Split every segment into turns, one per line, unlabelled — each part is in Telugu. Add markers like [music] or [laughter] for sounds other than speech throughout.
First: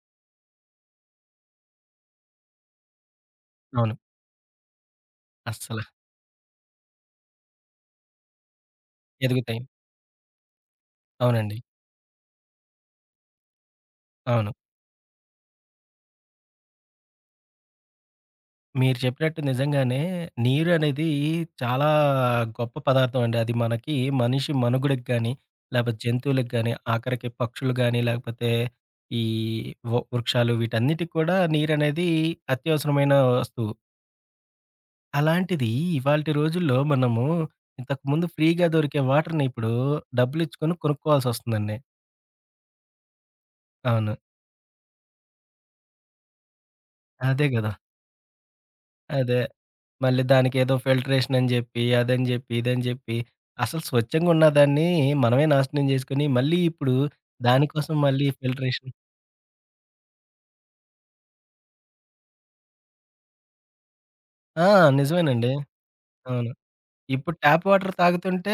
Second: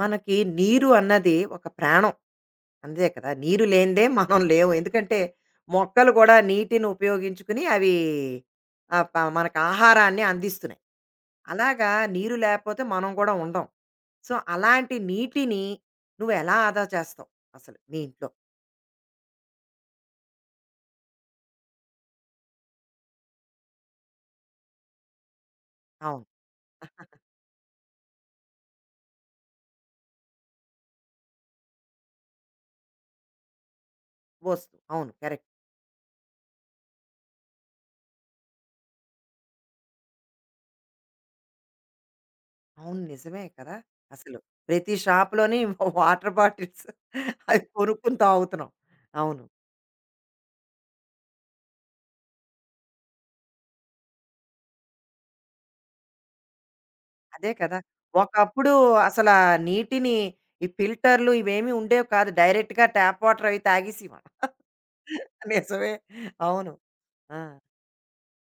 మనకి నీరు అన్నది ఒక ప్రాణం. అంతే కదా! నీరు
అవును.
లేనిదే మనం లేవు. ఎందుకంటే
అస్సల
మొక్కలు కూడా నీటిని ఉపయోగించుకుని అవి ఆహ్, ప మనకు
ఎదుగుతాయి.
ఆహారాన్ని అందిస్తున్నాయి.
అవునండి.
అలాగా నీరు లేకపోతే మనం కూడా ఉండం. సో,
అవును.
అలాంటి నీటిని నువ్వు ఎలా ఆదా చేస్తావు అసలు నీ ఇంట్లో?
మీరు చెప్పినట్టు నిజంగానే నీరనేది చాలా గొప్ప పదార్థం అండి. అది మనకి మనిషి మనుగడకి గాని, లేపోతే
అవును.
జంతువులకి గాని, ఆఖరికి పక్షులు గాని, లేకపోతే ఈ వృక్షాలు వీటన్నిటికి కూడా నీరనేది అత్యవసరమైన వస్తువు.
అవును. కరెక్ట్.
అలాంటిది ఇవాల్టి రోజుల్లో మనము ఇంతకుముందు ఫ్రీగా దొరికే వాటర్‌ని ఇప్పుడు డబ్బులిచ్చుకొని కొనుక్కోవాల్సొస్తుందండి.
అవును. నిజమే కదా!
అవును.
అసలు ప్రతి షాప్‌లోని [laughs] వాటర్ బాటిల్స్
అదే
అవి
గదా!
కొనుక్కొని తాగుతున్నాం.
అదే.
అవును.
మళ్ళీ దానికేదో ఫిల్టరేషన్ అని జెప్పి, అదని జెప్పి, ఇదని జెప్పి, అసలు స్వచ్ఛంగా ఉన్నదాన్ని మనమే నాశనం జేసుకొని, మళ్ళీ ఇప్పుడు
అదే కదా!
దానికోసం మళ్ళీ
ఒకప్పుడు
ఫిల్టరేషన్.
అసలా నీటిని ఈ ఫిల్టర్‌లు ఇవేమీ ఉండేవి కాదు. డైరెక్ట్‌గా ట్యాప్ వాటర్ అవి తాగేసేవాళ్ళం.
ఆ!
[laughs]
నిజమేనండి.
నిజమే.
అవును.
అవును.
ఇప్పుడు
ఆ!
ట్యాప్ వాటర్ తాగుతుంటే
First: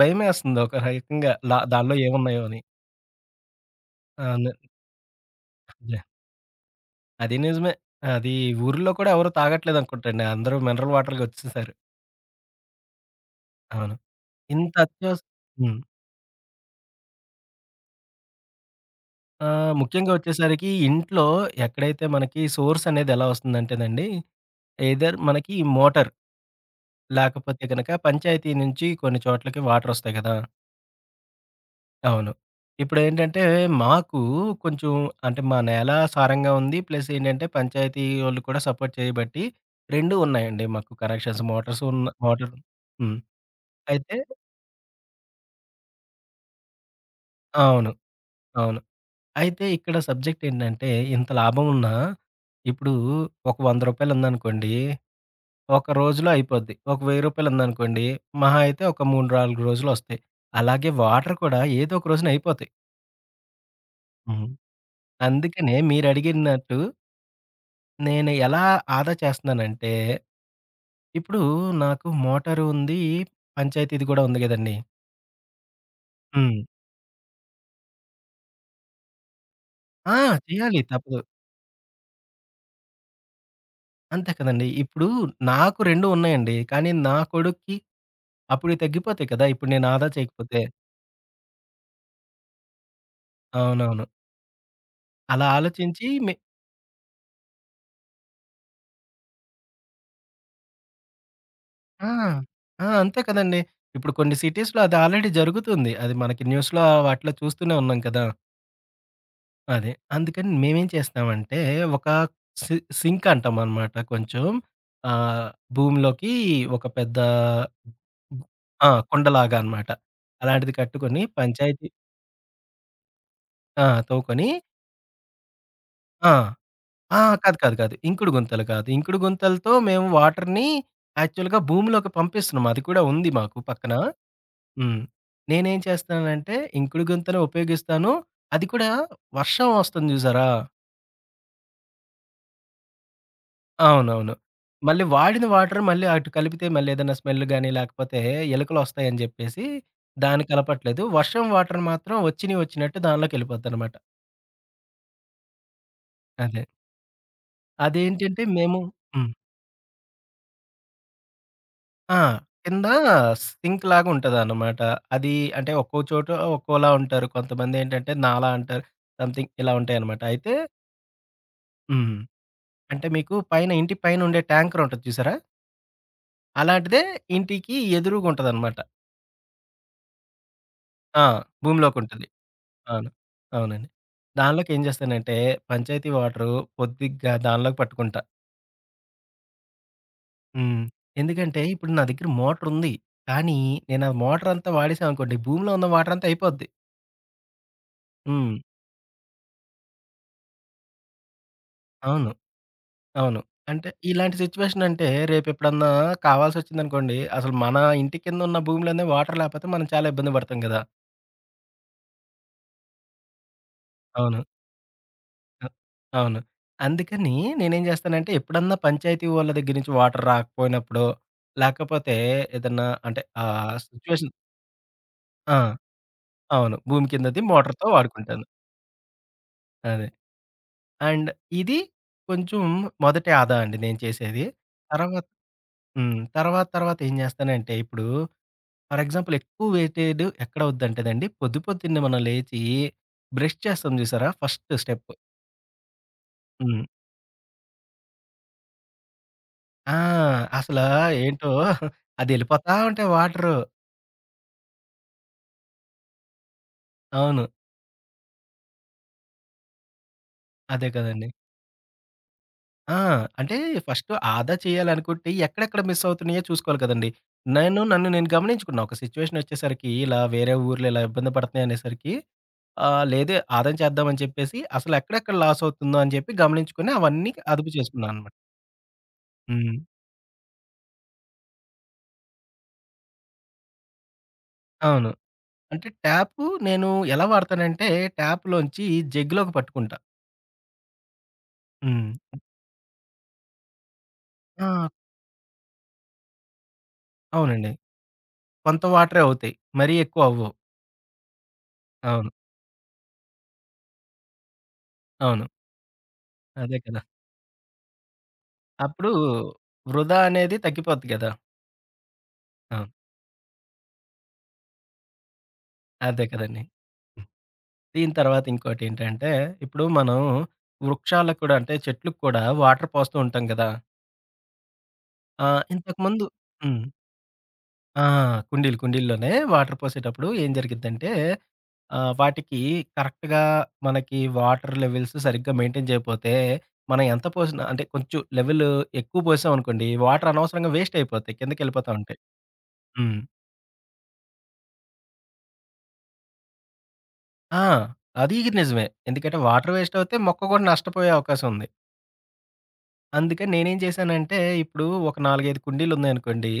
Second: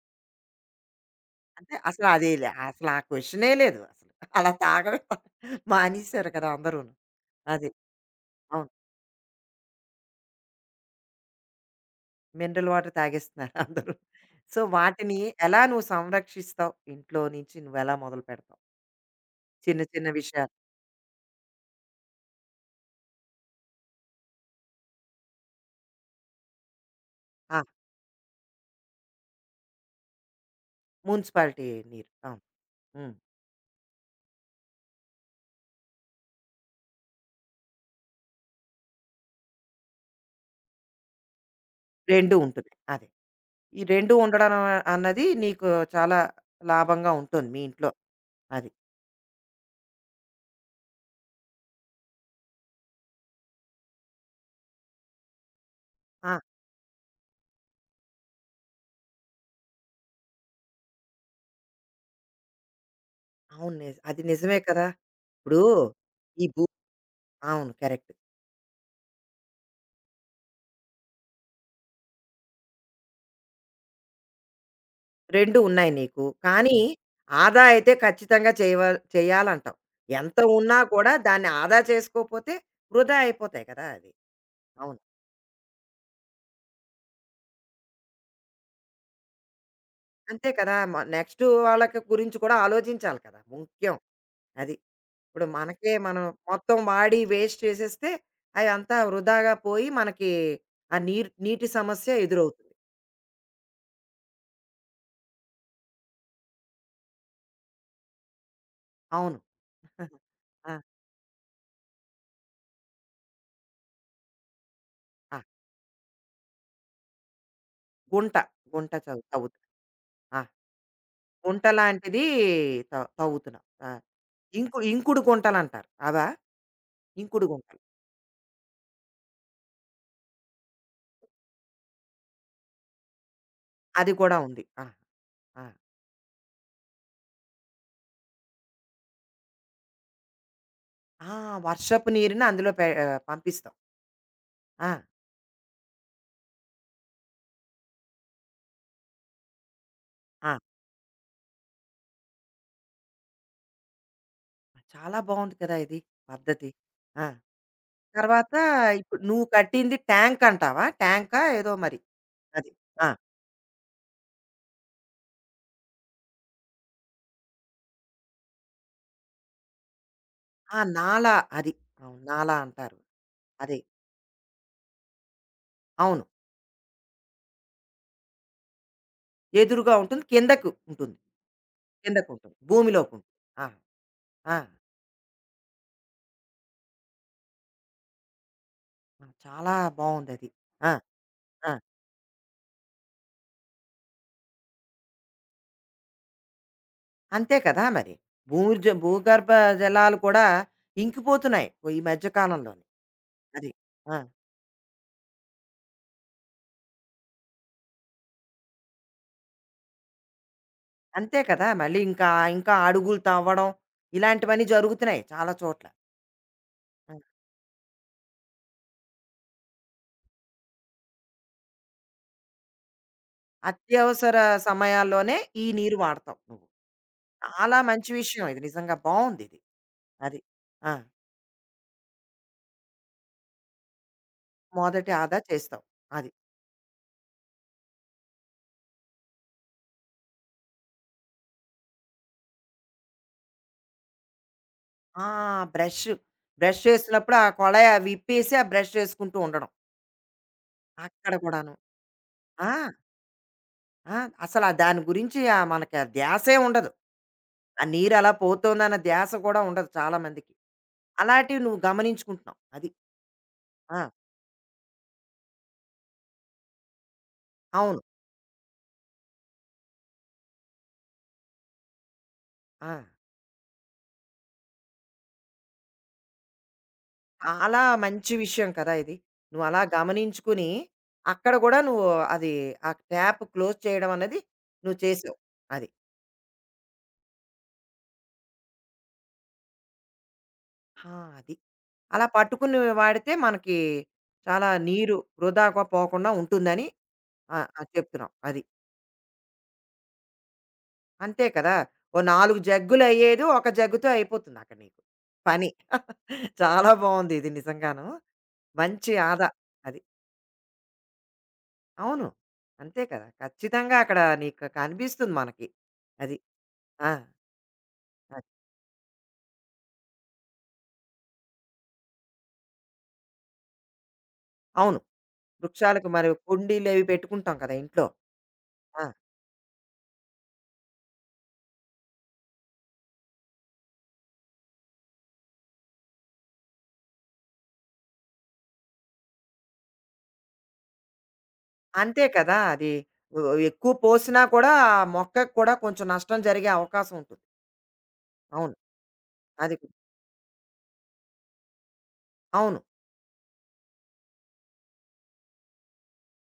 భయమేస్తుంది ఒక రకంగా. లా
అంటే
దానిలో
అసలు అది
ఏమున్నాయో
లే
అని.
అసలు ఆ క్వెషనే లేదు అసలు.
అవును.
అలా తాగడమే [laughs]
యాహ్!
మానేశారు కదా అందరూను.
అది
అది.
నిజమే. అది
అవును.
ఊర్లో కూడా ఎవరు తాగట్లేదనుకుంటండి. అందరూ మినరల్ వాటర్‌కి ఒచ్చేసారు.
మినరల్ వాటర్ తాగేస్తున్నారు అందరూ.
అవును.
సో,
ఇంత
వాటిని
అత్యవస
ఎలా
హ్మ్.
నువ్వు సంరక్షిస్తావు? ఇంట్లో నుంచి నువ్వెలా మొదలుపెడతావు? చిన్న చిన్న
ముఖ్యంగా
విషయాలు.
ఒచ్చేసరికి ఇంట్లో ఎక్కడైతే మనకి సోర్స్ అనేది ఎలా ఒస్తుందంటేనండి, ఎయిదర్ మనకి మోటార్
ఆ!
లేకపోతే గనక పంచాయతీ నుంచి కొన్ని చోట్లకి వాటరొస్తాయి గదా!
మున్సిపాలిటీ నీరు.
అవును.
అవును. హ్మ్.
ఇప్పుడేంటంటే, మాకు కొంచెం అంటే, మా నేల సారంగా ఉంది. ప్లస్ ఏంటంటే, పంచాయతీ వోళ్ళు కూడా సపోర్ట్ చేయబట్టి 2 ఉన్నాయండి మాకు కనెక్షన్స్. మోటార్స్ ఉన్న
2
మోటార్
ఉంటున్నాయి. అదే.
హ్మ్.
ఈ 2
అయితే
అన్నది నీకు చాలా లాభంగా ఉంటుంది మీ ఇంట్లో.
అవును.
అది.
అవును. అయితే ఇక్కడ సబ్జెక్ట్ ఏంటంటే, ఇంత లాభం ఉన్నా ఇప్పుడు ఒక రూ. 100 ఉందనుకోండి, ఒక రోజులో
ఆ!
అయిపోద్ది. ఒక రూ. 1000 ఉందనుకోండి, మహా అయితే ఒక 3, 4 రోజులొస్తాయి. అలాగే వాటర్ కూడా ఏదో ఒక రోజున అయిపోతాయి.
అవును. అది
హ్మ్.
నిజమే కదా! ఇప్పుడు
అందుకనే
ఈ భూ
మీరడిగినట్టు
అవును. కరెక్ట్.
నేను ఎలా ఆదా చేస్తున్నానంటే, ఇప్పుడు నాకు మోటారు ఉంది, పంచాయతీది కూడా ఉంది గదండీ!
2 ఉన్నాయి నీకు.
హ్మ్.
కానీ ఆదా అయితే ఖచ్చితంగా చేయాలంటావు.
ఆ!
ఎంత
చేయాలి
ఉన్నా కూడా
తప్పదు.
దాన్ని ఆదా చేసుకోపోతే వృధా అయిపోతాయి కదా! అవి.
అంతే కదండీ!
అవును.
ఇప్పుడు నాకు 2 ఉన్నాయండి. కానీ నా కొడుక్కి అప్పుడు తగ్గిపోతాయి కదా! ఇప్పుడు నేను ఆదా
అంతే
చేయకపోతే.
కదా! నెక్స్ట్ వాళ్ళకి గురించి కూడా ఆలోచించాలి కదా! ముఖ్యం.
అవునవును.
అది. ఇప్పుడు
అలా
మనకే
ఆలోచించి.
మనం మొత్తం వాడి వేస్ట్ చేసేస్తే అవి అంతా వృధాగా పోయి మనకి ఆ నీరు నీటి
ఆ!
సమస్య ఎదురవుతుంది.
ఆ! అంతే కదండీ. ఇప్పుడు కొన్ని సిటీస్‌లో అది ఆల్రెడీ జరుగుతుంది. అది మనకి న్యూస్‌లో వాటిలో చూస్తూనే ఉన్నాం కదా!
అవును.
అదే.
ఆహా.
అందుకని
ఆ!
మేమేం చేస్తామంటే, ఒక సింక్ అంటామనమాట కొంచెం.
ఆ!
ఆహ్, భూమిలోకి ఒక పెద్ద.
గుంట.
ఆ!
గుంట
కుండలాగా
తవ్వుతాం.
అనమాట.
ఆ!
అలాంటిది కట్టుకొని
గుంట
పంచాయతీ.
లాంటిది తవ్వుతున్నాం.
ఆ!
ఆ!
తవ్వుకొని.
ఇంకుడు గుంటలంటారు. అదా?
ఆ! ఆ!
ఇంకుడు
కాదు, కాదు,
గుంటలు.
కాదు. ఇంకుడు గుంతలు కాదు. ఇంకుడు గుంతలతో మేము వాటర్‌ని యాక్చువల్‌గా భూమిలోకి పంపిస్తున్నాం. అది కూడా ఉంది మాకు పక్కన.
అది కూడా ఉంది. ఆ!
హ్మ్.
ఆ!
నేనేం చేస్తానంటే, ఇంకుడు గుంతనే ఉపయోగిస్తాను. అది కూడా వర్షం వస్తుంది చూసారా?
ఆ! వర్షపు నీరుని అందులో పంపిస్తాం.
అవునవును.
ఆ!
మళ్ళీ వాడిన వాటర్ మళ్ళీ అటు కలిపితే మళ్ళీ ఏదైనా స్మెల్ గాని, లేకపోతే ఎలుకలొస్తాయని చెప్పేసి దాన్ని
ఆ!
కలపట్లేదు. వర్షం వాటర్ మాత్రం వచ్చినయి వచ్చినట్టు దానిలోకెళ్ళిపోద్దనమాట.
చాలా బావుంది కదా! ఇది
అదే.
పద్ధతి. ఆ!
అదేంటంటే
తర్వాత
మేము.
ఇప్పుడు
హ్మ్.
నువ్వు కట్టింది ట్యాంక్ అంటావా? ట్యాంకా ఏదో మరి
ఆ!
అది.
కింద
ఆ!
సింక్ లాగా ఉంటదనమాట. అది అంటే ఒక్కో చోట ఒక్కోలా ఉంటారు. కొంతమందేంటంటే, నాలా అంటారు. సంథింగ్ ఇలా ఉంటాయనమాట. అయితే.
ఆ! నాలా అది.
హ్మ్.
అవును. నాలా అంటారు.
అంటే మీకు పైన
అదే.
ఇంటి పైన ఉండే ట్యాంకర్ ఉంటది చూసారా?
అవును.
అలాంటిదే ఇంటికి ఎదురుగా ఉంటదనమాట.
ఎదురుగా ఉంటుంది. కిందకు ఉంటుంది.
ఆ! భూమిలోకుంటది.
కిందకుంటుంది.
అవును.
భూమిలోకుంటుంది. ఆ!
అవునండి.
ఆ!
దానిలోకి ఏం చేస్తానంటే, పంచాయతీ వాటరు పొద్దిగ్గా దానిలోకి పట్టుకుంటా.
ఆ! చాలా బావుందది.
హ్మ్.
ఆ!
ఎందుకంటే
ఆ!
ఇప్పుడు నా దగ్గర మోటర్ ఉంది. కానీ నేను ఆ మోటర్ అంతా వాడేసామనుకోండి, భూమిలో ఉన్న వాటర్ అంతా అయిపోద్ది.
అంతే కదా మరి.
హ్మ్.
భూగర్భ జలాలు కూడా ఇంకిపోతున్నాయి ఓ ఈ మధ్య
అవును.
కాలంలోని.
అవును.
అది.
అంటే
ఆ!
ఇలాంటి సిట్యుయేషన్ అంటే రేపెప్పుడన్నా కావాల్సొచ్చిందనుకోండి, అసలు మన ఇంటి కింద ఉన్న భూమిలోనే వాటర్ లేకపోతే మనం చాలా ఇబ్బంది పడతాం కదా!
అంతే కదా! మళ్ళీ ఇంకా ఇంకా అడుగులు తవ్వడం
అవును.
ఇలాంటివన్నీ జరుగుతున్నాయి చాలా
అ
చోట్ల.
అవును.
ఆ!
అందుకని నేనేం జేస్తానంటే, ఎప్పుడన్నా పంచాయతీ వాళ్ళ దగ్గర నుంచి వాటర్ రాకపోయినప్పుడో, లేకపోతే ఏదన్నా అంటే సిచ్యువేషన్.
అత్యవసర సమయాల్లోనే
ఆ!
ఈ నీరు వాడతావు నువ్వు.
అవును. భూమి కిందది
చాలా
మోటార్‌తో
మంచి
వాడుకుంటాను.
విషయం ఇది. నిజంగా బావుందిది.
అదే.
అది. ఆ!
అండ్ ఇది కొంచెం మొదటి ఆదా అండి నేను చేసేది.
మొదటి
తర్వాత.
ఆదా చేస్తావు.
హ్మ్.
అది.
తర్వాత తర్వాత ఏం జేస్తానంటే, ఇప్పుడు ఫర్ ఎగ్జాంపుల్ ఎక్కువ వెయిటేజ్ ఎక్కడ అవుద్దంటేనండి, పొద్దు పొద్దున్నే మనం లేచి బ్రష్ చేస్తాం జూసారా ఫస్ట్ స్టెప్.
ఆ! బ్రష్.
హ్మ్.
బ్రష్ చేసినప్పుడు ఆ కొళాయి విప్పేసి ఆ బ్రష్ చేసుకుంటూ ఉండడం.
ఆ! అసలా
అక్కడ
ఏంటో
కూడాను. ఆ!
అదెళ్ళిపోతా ఉంటాయి వాటరు.
ఆ! అసలా దాని గురించి మనకి ఆ ధ్యాసే ఉండదు.
అవును.
ఆ నీరు అలా పోతోందన్న ధ్యాస కూడా ఉండదు చాలా మందికి.
అదే కదండీ.
అలాంటివి నువ్వు గమనించుకుంటున్నావు. అది.
ఆ! అంటే
ఆ!
ఫస్ట్ ఆదా చేయాలనుకుంటే ఎక్కడెక్కడ మిస్ అవుతున్నాయో చూసుకోవాలి కదండీ. నేను
అవును.
నన్ను నేను గమనించుకున్నా. ఒక సిట్యుయేషన్ ఒచ్చేసరికి ఇలా వేరే ఊర్లు ఇలా ఇబ్బంది పడుతున్నాయి అనేసరికి
ఆ!
లేదే ఆదా చేద్దాం అని చెప్పేసి అసలు ఎక్కడెక్కడ లాస్ అవుతుందో అని చెప్పి గమనించుకొని అవన్నీ అదుపు
చాలా
చేసుకున్నాను
మంచి
అన్నమాట.
విషయం కదా ఇది. నువ్వు
హ్మ్.
అలా అవును. గమనించుకుని, అక్కడ గూడా నువ్వు అది ఆ ట్యాప్ క్లోజ్ చేయడం అన్నది నువ్వు
అవును.
చేసావు.
అంటే
అది.
ట్యాపు నేను ఎలా వాడతానంటే, ట్యాప్‌లోంచి జగ్‌లోకి పట్టుకుంటా.
ఆ! అది.
హ్మ్.
అలా పట్టుకుని వాడితే మనకి చాలా
ఆ!
నీరు వృధాగా పోకుండా ఉంటుందని ఆహ్,
అవునండి.
ఆహ్, చెప్తున్నావు. అది.
కొంత వాటరే అవుతాయి. మరీ ఎక్కువ అవ్వవు.
అంతే కదా! ఓ
అవును.
4 జగ్గులు అయ్యేది ఒక జగ్గుతో అయిపోతుంది అక్కడ నీకు
అవును.
పని. [laughs]
అదే
చాలా
కదా!
బావుంది ఇది నిజంగాను.
అప్పుడు
మంచి ఆదా అది.
వృధా అనేది తగ్గిపోద్ది కదా!
అవును.
అవును.
అంతే కదా! ఖచ్చితంగా అక్కడ నీకు కనిపిస్తుంది మనకి.
అదే
అది.
కదండీ.
ఆ!
దీని తర్వాత
అది.
ఇంకోటేంటంటే, ఇప్పుడు మనం వృక్షాలకు కూడా అంటే చెట్లుకి కూడా వాటర్ పోస్తూ ఉంటాం కదా!
అవును. వృక్షాలకు
ఇంతకుముందు.
మరి
హ్మ్.
కుండీలు అవి పెట్టుకుంటాం కదా
ఆ!
ఇంట్లో. ఆ!
కుండీల్లోనే వాటర్ పోసేటప్పుడు ఏం జరిగిద్దంటే, వాటికి కరెక్ట్‌గా మనకి వాటర్ లెవెల్స్ సరిగ్గా మెయింటైన్ చేయకపోతే, మనం ఎంత పోసినా అంటే కొంచెం లెవెల్ ఎక్కువ పోసామనుకోండి, వాటర్ అనవసరంగా వేస్ట్ అయిపోతాయి. కిందకెళ్ళిపోతా ఉంటాయి.
అంతే కదా! అది
హ్మ్.
ఒ ఎక్కువ పోసినా కూడా ఆ మొక్కకి కూడా కొంచెం నష్టం జరిగే అవకాశం ఉంటుంది.
ఆ! అది
అవును.
నిజమే. ఎందుకంటే వాటర్
అది కు-
వేస్ట్ అవుతే మొక్క కూడా నష్టపోయే అవకాశం ఉంది.
అవును.
అందుకని నేనేం చేశానంటే, ఇప్పుడు ఒక 4, 5 కుండీలున్నాయనుకోండి,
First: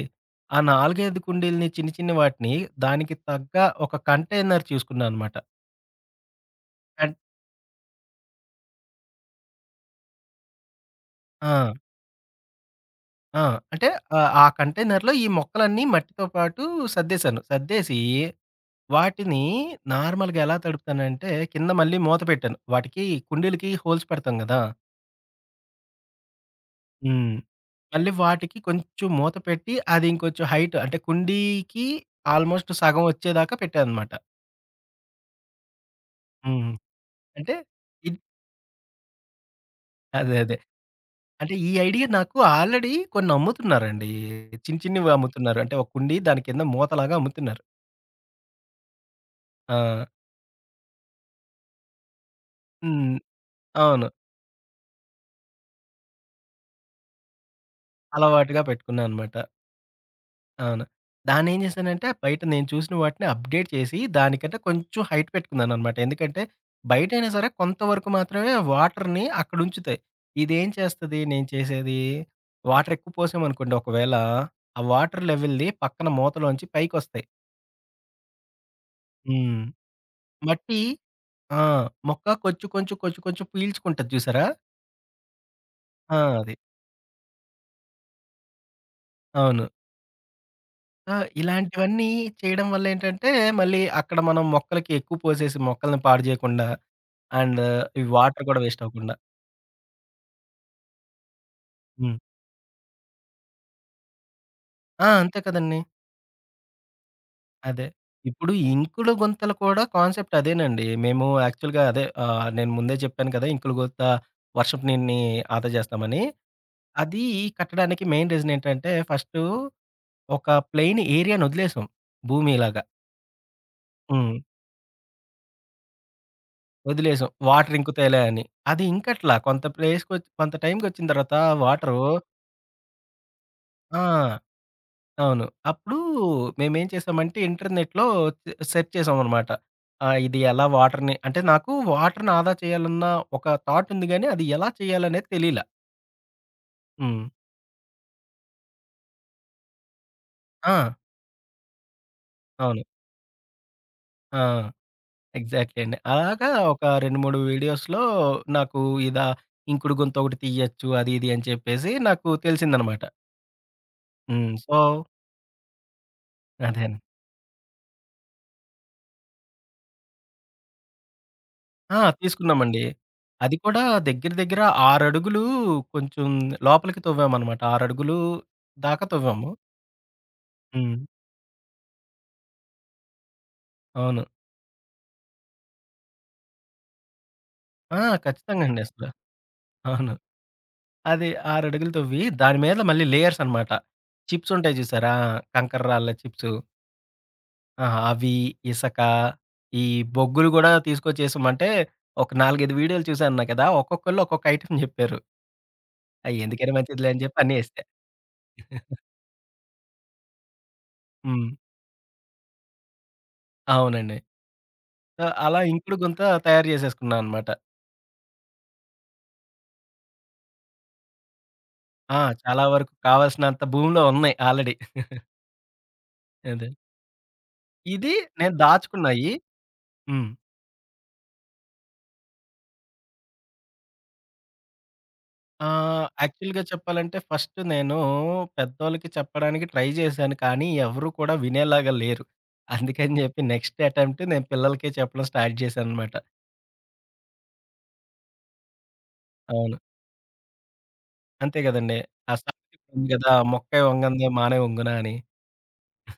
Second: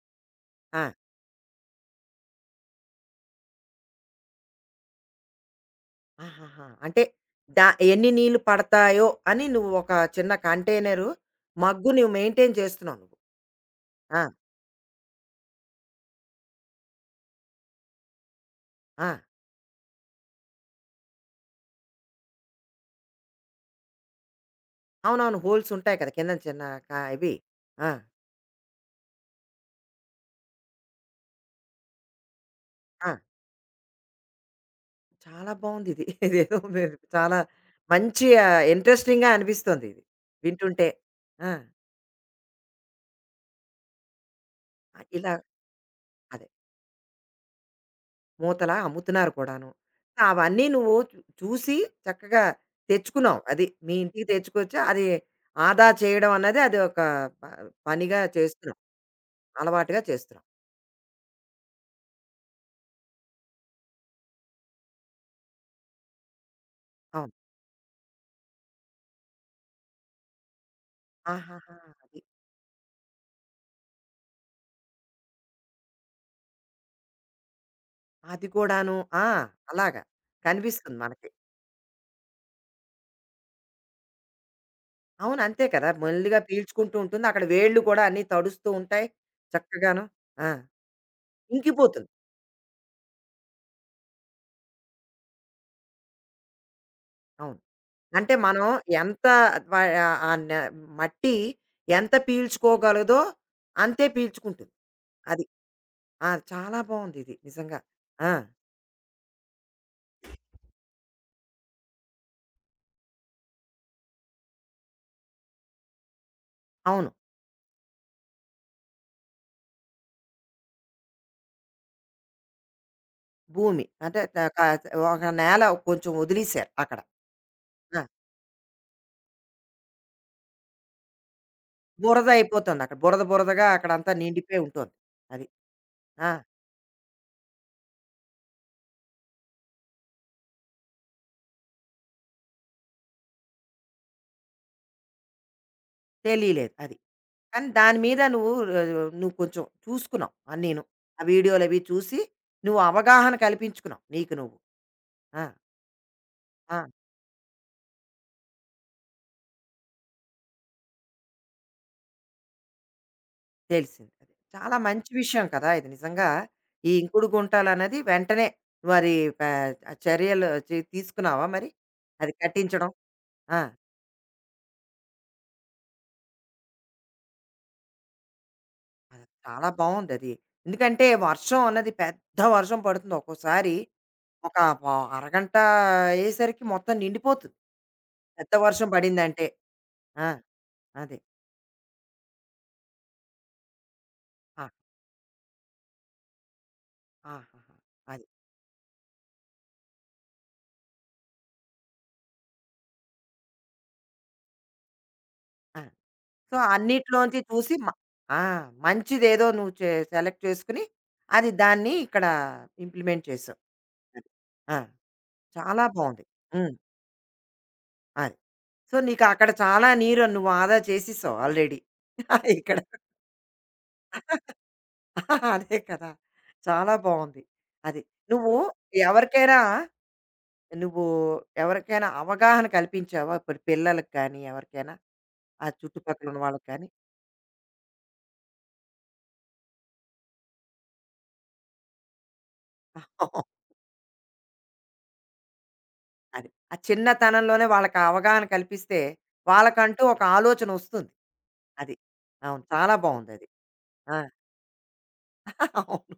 ఆ
ఆ!
4, 5 కుండీలని చిన్ని చిన్ని వాటిని దానికి తగ్గ ఒక కంటైనర్ చూసుకున్నాననమాట.
ఆహాహా! అంటే
కన్
దా ఎన్ని నీళ్లు పడతాయో అని నువ్వు ఒక చిన్న కంటైనరు,
ఆ!
మగ్గు నువ్వు మెయింటైన్ చేస్తున్నావు నువ్వు.
ఆ! అంటే
ఆ!
ఆ కంటైనర్‌లో ఈ మొక్కలన్నీ మట్టితో పాటు సర్దేశాను. సర్దేసి
ఆ!
వాటిని నార్మల్‌గా ఎలా తడుపుతానంటే, కింద మళ్ళీ మూత పెట్టాను. వాటికి కుండీలకి హోల్స్ పెడతాం గదా!
అవునవును. హోల్స్ ఉంటాయి కదా! కిందన చిన్న
హ్మ్.
ఇవి. ఆ!
మళ్ళీ వాటికి కొంచెం మూత పెట్టి అది ఇంకొంచెం హైట్ అంటే కుండీకి ఆల్‌మోస్ట్ సగం
ఆ!
వచ్చేదాకా పెట్టాననమాట.
చాలా బావుందిది. [laughs] ఇదేదో
హ్మ్.
మీరు చాలా
అంటే ఇది
మంచి ఇంట్రెస్టింగ్‌గా అనిపిస్తుంది ఇది.
అదే. అదే.
వింటుంటే. ఆ!
అంటే ఈ ఐడియా నాకు ఆల్రెడీ కొన్ని అమ్ముతున్నారండి. చిన్న చిన్నవి
ఇలా
అమ్ముతున్నారు. అంటే ఒక కుండీ దాని
అదే.
కింద మూతలాగా అమ్ముతున్నారు.
మూతలా అమ్ముతున్నారు కూడాను.
ఆ!
సో అవన్నీ నువ్వు చూసి చక్కగా
హ్మ్.
తెచ్చుకున్నావు. అది మీ
అవును.
ఇంటికి తెచ్చుకొచ్చి అది ఆదా చేయడం అన్నది అది ఒక ప పనిగా
అలవాటుగా
చేస్తున్నావు.
పెట్టుకున్నానన్నమాట.
అలవాటుగా చేస్తున్నావు.
అవును. దాన్నేం జేశానంటే బయట నేను చూసిన వాటిని అప్‌డేట్ చేసి దానికంటే కొంచెం హైట్ పెట్టుకున్నానన్నమాట. ఎందుకంటే బయటైనా
అవును.
సరే కొంతవరకు మాత్రమే వాటర్‌ని అక్కడుంచుతాయి. ఇదేం చేస్తది నేను
ఆహాహా!
చేసేది.
అది.
వాటర్ ఎక్కువ పోసామనుకోండి ఒకవేళ, ఆ వాటర్ లెవెల్‌ది పక్కన మూతలోంచి పైకొస్తాయి.
అది కూడాను. ఆ!
హ్మ్.
అలాగా.
మట్టి.
కనిపిస్తుంది మనకి.
ఆ! మొక్క కొంచెం కొంచెం కొంచెం కొంచెం పీల్చుకుంటది చూసారా?
అవును. అంతే కదా!
ఆ!
మెల్లిగా
అది.
పీల్చుకుంటూ ఉంటుంది. అక్కడ వేళ్ళు కూడా అన్నీ తడుస్తూ ఉంటాయి.
అవును.
చక్కగాను. ఆ!
ఆ! ఇలాంటివన్నీ
ఇంకిపోతుంది.
చేయడం వల్లేంటంటే, మళ్ళీ అక్కడ మనం మొక్కలకి ఎక్కువ పోసేసి మొక్కల్ని పాడు చేయకుండా,
అవును.
అండ్ ఈ
అంటే
వాటర్ కూడా
మనం
వేస్ట్ అవ్వకుండా.
ఎంత వ ఆ న మట్టి ఎంత
హ్మ్.
పీల్చుకోగలదో అంతే పీల్చుకుంటుంది.
ఆ! అంతే
అది.
కదండీ.
ఆ! చాలా బావుందిది నిజంగా.
అదే.
ఆ!
ఇప్పుడు ఇంకుడు గుంతలు కూడా కాన్సెప్ట్ అదేనండి. మేము యాక్చువల్‌గా అదే నేను ముందే చెప్పాను కదా! ఇంకుడు గుంత వర్షపు నీరుని ఆదా చేస్తామని.
అవును.
అది కట్టడానికి మెయిన్ రీజన్ ఏంటంటే, ఫస్టు ఒక ప్లెయిన్ ఏరియాని వదిలేసాం భూమిలాగా.
భూమి. అంటే
హ్మ్.
త క ఒక నేల కొంచెం వదిలేసారు అక్కడ.
వదిలేసాం. వాటర్
ఆ!
ఇంకుతాయిలే అని. అది ఇంకట్లా. కొంత ప్లేస్‌కొచ్చి కొంత టైమ్‌కొచ్చిన తర్వాత వాటరు.
బురద అయిపోతుంది అక్కడ. బురద బురదగా
ఆ!
అక్కడంతా నిండిపోయి ఉంటుంది.
అవును.
అది.
అప్పుడు
ఆ!
మేమేం చేసామంటే ఇంటర్నెట్‌లో సెర్చ్ చేసామనమాట. ఇది ఎలా వాటర్‌ని అంటే నాకు వాటర్‌ని ఆదా చేయాలన్న ఒక థాట్ ఉంది గానీ, అది ఎలా చేయాలనేది తెలీలా.
తెలియలేదు. అది.
హ్మ్.
కానీ దాని మీద నువ్వు ఆహ్, నువ్వు కొంచెం చూసుకున్నావు
ఆ!
అన్నీను. ఆ వీడియోలవి చూసి నువ్వు
అవును.
అవగాహన కల్పించుకున్నావు నీకు నువ్వు.
ఆ!
ఆ!
ఎగ్జాక్ట్‌లీ అండి. అలాగా ఒక
ఆ!
2, 3 వీడియోస్‌లో నాకు ఇదా ఇంకుడు గుంత ఒకటి తీయొచ్చు అది ఇది అని చెప్పేసి నాకు తెలిసిందనమాట.
తెలిసింది. అది
హ్మ్. సో
చాలా మంచి విషయం కదా! ఇది నిజంగా
అదే
ఈ
అండి.
ఇంకుడు గుంటలన్నది వెంటనే మరి పా చర్యలు తీసుకున్నావా మరి?
ఆ!
అది
తీసుకున్నామండి.
కట్టించడం.
అది
ఆ!
కూడా దగ్గర దగ్గర 6 అడుగులు కొంచెం లోపలికి తవ్వామనమాట. 6 అడుగులు దాకా
అది
తవ్వాము.
చాలా బావుందది.
హ్మ్.
ఎందుకంటే వర్షం అన్నది పెద్ద వర్షం పడుతుంది ఒక్కోసారి.
అవును.
ఒక ప అరగంట అయ్యేసరికి మొత్తం నిండిపోతుంది.
ఆ!
పెద్ద
ఖచ్చితంగా అండి
వర్షం
అసల.
పడిందంటే.
అవును.
ఆ! అదే.
అది 6 అడుగులు తవ్వి దాని మీద మళ్ళీ లేయర్స్ అనమాట. చిప్స్
ఆ!
ఉంటాయి చూసారా? కంకర రాళ్ళ చిప్స్.
ఆహాహా!
ఆ!
అది.
అవి, ఇసక, ఈ బొగ్గులు గూడా తీసుకొచ్చేసామంటే, ఒక 4, 5 వీడియోలు చూసాను కదా! ఒక్కొక్కళ్ళు ఒక్కొక్క ఐటెమ్ జెప్పారు.
ఆ!
అయి
సో,
ఎందుకైనా మంచిదిలే అని జెప్పి
అన్నిట్లోంచి
అన్నీ
చూసి
ఎసా.
ఆ! మంచిదేదో నువ్వు సెలెక్ట్ చేసుకొని,
హ్మ్.
దాన్ని ఇక్కడ ఇంప్లిమెంట్ చేసావు.
అవునండి.
అది. ఆ!
ఆ! అలా
చాలా
ఇంకుడు గుంత
బావుంది.
తయారు
హ్మ్.
చేసేసుకున్నా అనమాట.
అది. సో, నీకు అక్కడ చాలా నీరు నువ్వు ఆదా చేసేసావు ఆల్రెడీ.
ఆ!
[laughs]
చాలా
ఇక్కడ
వరకు కావాల్సినంత భూమిలో ఉన్నాయి
[laughs]
ఆల్రెడీ.
అదే కదా!
అదే.
చాలా బావుంది. అది.
ఇది నేను
నువ్వు
దాచుకున్నాయి.
ఎవరికైనా
హ్మ్.
నువ్వు ఎవరికైనా అవగాహన కల్పించావా? ఇప్పుడు పిల్లలకి కానీ, ఎవరికైనా ఆ చుట్టుపక్కల ఉన్న
యాక్చువల్‌గా
వాళ్ళకి కానీ?
చెప్పాలంటే ఫస్ట్ నేను పెద్దోళ్ళకి చెప్పడానికి ట్రై చేశాను. కానీ ఎవరు కూడా వినేలాగా లేరు. అందుకని చెప్పి నెక్స్ట్ అటెంప్ట్ నేను పిల్లలకే చెప్పడం స్టార్ట్ చేశాననమాట.
అది. ఆ చిన్నతనంలోనే వాళ్ళకి ఆ అవగాహన కల్పిస్తే,
అవును.
వాళ్ళకంటూ ఒక ఆలోచన వస్తుంది.
అంతే
అది.
కదండీ! ఆ
అవును.
సామెత
చాలా
ఉంది కదా!
బావుందది.
"మొక్కే
ఆ!
వంగందే మానే వంగునా" అని.
[laughs] అవును.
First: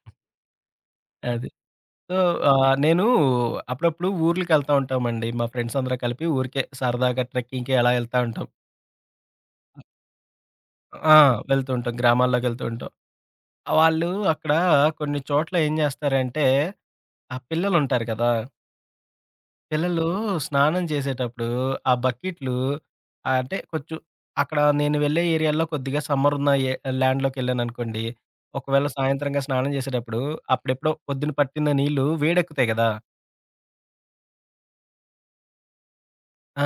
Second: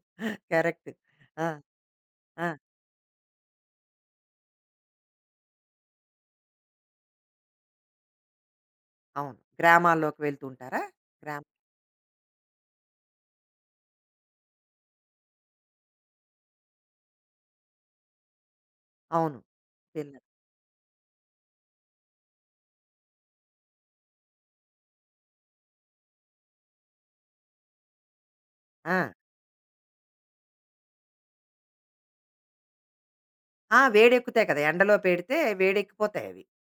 కరెక్ట్. ఆ!
అది. సో,
ఆ!
నేను అప్పుడప్పుడు ఊర్లకెళ్తా ఉంటామండి. మా ఫ్రెండ్స్ అందరం కలిపి ఊరికే సరదాగా ట్రెక్కింగ్‌కి అలా ఎళ్తా ఉంటాం.
అవును. గ్రామాల్లోకి వెళ్తూ ఉంటారా?
ఆ!
గ్రామ
వెళ్తూ ఉంటాం. గ్రామాల్లోకెళ్తూ ఉంటాం. వాళ్ళు అక్కడ కొన్ని చోట్ల ఏం జేస్తారంటే, ఆ పిల్లలుంటారు కదా!
అవును.
పిల్లలు
పిల్లలు.
స్నానం చేసేటప్పుడు ఆ బకెట్లు అంటే కొంచెం అక్కడ నేను వెళ్ళే ఏరియాలో కొద్దిగా సమ్మరున్న ఏ ల్యాండ్‌లోకెళ్ళాననుకోండి, ఒకవేళ
ఆ!
సాయంత్రంగా స్నానం చేసేటప్పుడు అప్పుడెప్పుడో పొద్దున పట్టిన నీళ్ళు వేడెక్కుతాయి గదా!
ఆ! వేడెక్కుతాయి కదా! ఎండలో పెడితే వేడెక్కిపోతాయవి
ఆ!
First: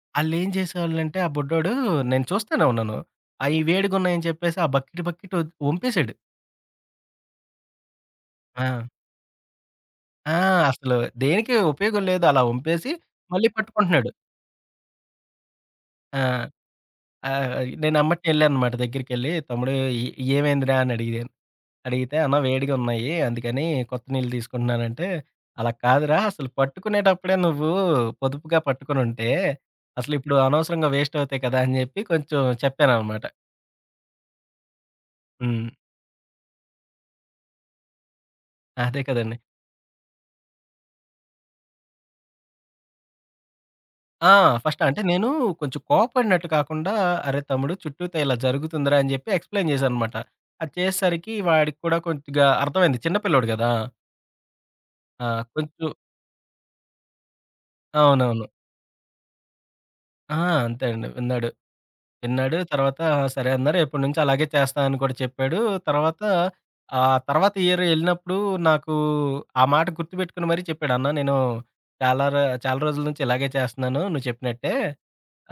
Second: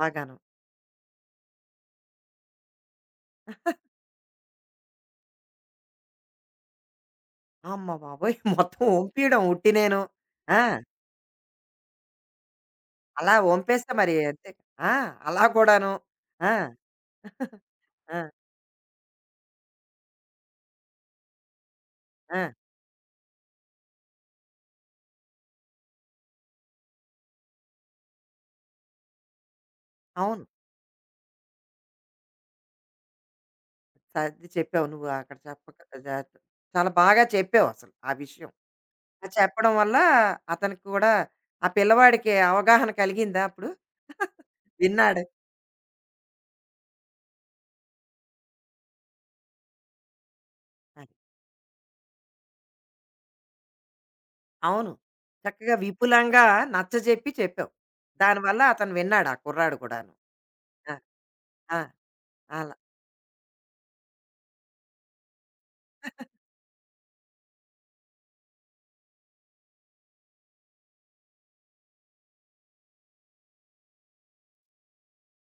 బాగాను.
ఆళ్ళేం చేసేవాళ్ళంటే, ఆ బుడ్డోడు నేను చూస్తానే ఉన్నాను. అయి వేడిగున్నాయని చెప్పేసి, ఆ బకెట్ ఒంపేసాడు.
అమ్మ బాబోయ్! [laughs]
ఆ!
మొత్తం ఒంపీయడం ఉట్టినేను.
ఆ!
ఆ!
అసలు దేనికి ఉపయోగం లేదు. అలా ఒంపేసి,
అలా
మళ్ళీ
ఒంపేస్తే
పట్టుకుంటున్నాడు.
మరి అంతే ఆ! అలా కూడాను.
ఆ!
ఆ!
ఆహ్,
[laughs]
నేను
ఆ!
ఎమ్మటనే ఎళ్ళాననమాట దగ్గరికెళ్ళి, "తమ్ముడు ఏ ఏమైందిరా?" అని అడిగాను. అడిగితే, "అన్న
ఆ!
వేడిగా ఉన్నాయి. అందుకని కొత్త నీళ్ళు తీసుకుంటున్నానంటే," "అలా కాదురా అసలు పట్టుకునేటప్పుడే నువ్వు పొదుపుగా పట్టుకొనుంటే, అసలిప్పుడు
అవును.
అనవసరంగా వేస్ట్ అవుతాయి కదా!" అని చెప్పి కొంచెం చెప్పాననమాట.
సర్ది చెప్పావు నువ్వు అక్కడ
హ్మ్.
చెప్పక జా చాలా బాగా చెప్పావు అసలు ఆ విషయం.
అదే
అది
కదండీ!
చెప్పడం వల్ల అతనికి కూడా ఆ పిల్లవాడికి అవగాహన కలిగిందా అప్పుడు?
ఆ!
[laughs]
ఫస్ట్ అంటే
విన్నాడు.
నేను కొంచెం కోప్పడినట్టు కాకుండా, "అరే తమ్ముడు చుట్టూతా ఇలా జరుగుతుందిరా" అని జెప్పి ఎక్స్‌ప్లెయిన్ చేశాననమాట. అది
అది.
చేసేసరికి వాడికి కూడా కొద్దిగా అర్థమైంది. చిన్న పిల్లోడు గదా!
అవును.
ఆ!
చక్కగా
కొంచెం
విపులంగా నచ్చజెప్పి చెప్పావు.
అవునవును.
దానివల్ల అతను విన్నాడు ఆ కుర్రాడు కూడాను.
ఆ! అంతే
ఆ!
అండి. విన్నాడు.
ఆ!
విన్నాడు.
అలా.
తర్వాత సరే అన్నారు. ఎప్పటి నుంచి అలాగే చేస్తా అని కూడా చెప్పాడు. తర్వాత తర్వాత ఇయర్ ఎళ్ళినప్పుడు నాకు ఆ మాట గుర్తుపెట్టుకొని మరీ చెప్పాడు. "అన్న నేను చాలా ర చాలా రోజుల నుంచి ఇలాగే చేస్తున్నాను నువ్వు చెప్పినట్టే."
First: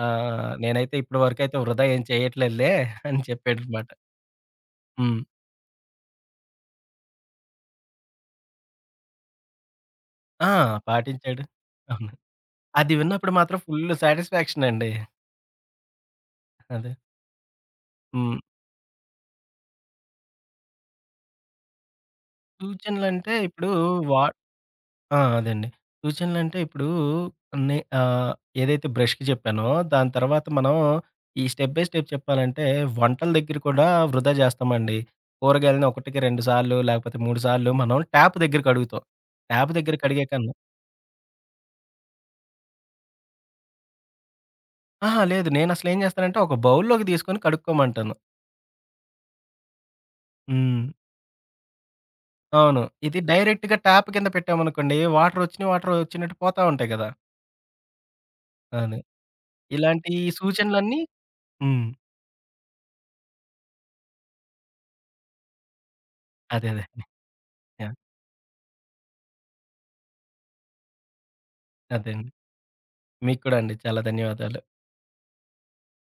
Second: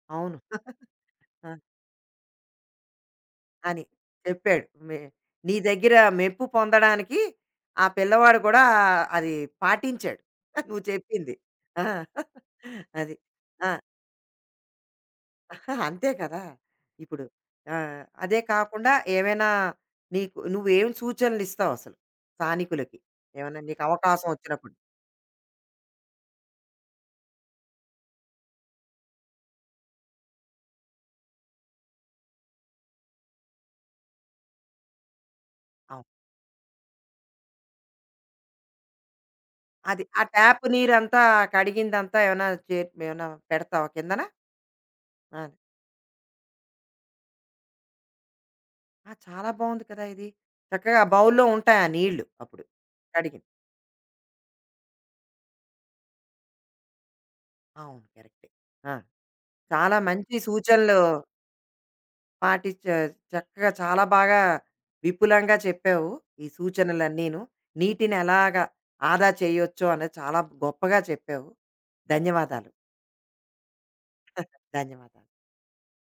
ఆ!
అవును.
నేనైతే ఇప్పటి
ఆ!
వరకైతే వృధా ఏం చేయట్లేదులే అని
అని
చెప్పాడనమాట.
చెప్పాడు.
హ్మ్.
నీ దగ్గర మెప్పు పొందడానికి ఆ పిల్లవాడు కూడా అది పాటించాడు.
ఆ!
[laughs] నువ్వు చెప్పింది.
పాటించాడు.
ఆ!
అవును.
[laughs]
అది
అది.
విన్నప్పుడు మాత్రం
ఆ!
ఫుల్ సాటిస్ఫాక్షన్ అండి.
ఆహా, అంతే కదా!
అదే.
ఇప్పుడు. ఆ!
హ్మ్.
అదే కాకుండా ఏమైనా నీకు నువ్వేం సూచనలిస్తావసలు స్థానికులకి?
సూచనలంటే
ఏమన్నా
ఇప్పుడు
నీకు
వా
అవకాశం వచ్చినప్పుడు?
ఆ! అదండి. సూచనలంటే ఇప్పుడు నే ఆహ్, ఏదైతే బ్రష్‌కి చెప్పానో దాని తర్వాత మనం ఈ స్టెప్ బై స్టెప్ చెప్పాలంటే వంటల దగ్గర కూడా వృధా చేస్తామండి. కూరగాయలని ఒకటికి
అవును.
2 సార్లు లేకపోతే 3 సార్లు మనం ట్యాప్ దగ్గర కడుగుతాం. ట్యాప్ దగ్గర
అది ఆ
కడిగే కన్నా
ట్యాప్ నీరంతా కడిగిందంతా ఏమైనా పెడతావా కిందన?
అహా!
ఆ!
లేదు. నేనసలేం జేస్తానంటే, ఒక బౌల్‌లోకి తీసుకొని కడుక్కోమంటాను.
ఆ! చాలా బావుంది కదా ఇది.
హ్మ్.
చక్కగా బౌల్‌లో ఉంటాయి ఆ నీళ్ళు అప్పుడు.
అవును. ఇది
కడిగినవి.
డైరెక్ట్‌గా ట్యాప్ కింద పెట్టామనుకోండి, వాటరొచ్చిన వాటరొచ్చినట్టు పోతా ఉంటాయి గదా!
అవును. కరెక్టే. ఆ!
అది.
చాలా
ఇలాంటి
మంచి సూచనలు
సూచనలన్నీ. హ్మ్.
పాటించా చక్కగా చాలా బాగా విపులంగా చెప్పావు. ఈ
అదే. అదే.
సూచనలన్నీను.
యాహ్!
నీటిని ఎలాగా ఆదా చేయొచ్చో అనేది చాలా గొప్పగా చెప్పావు.
అదే అండి.
ధన్యవాదాలు.
మీకు కూడా అండి. చాలా ధన్యవాదాలు.
[laughs] ధన్యవాదాలు.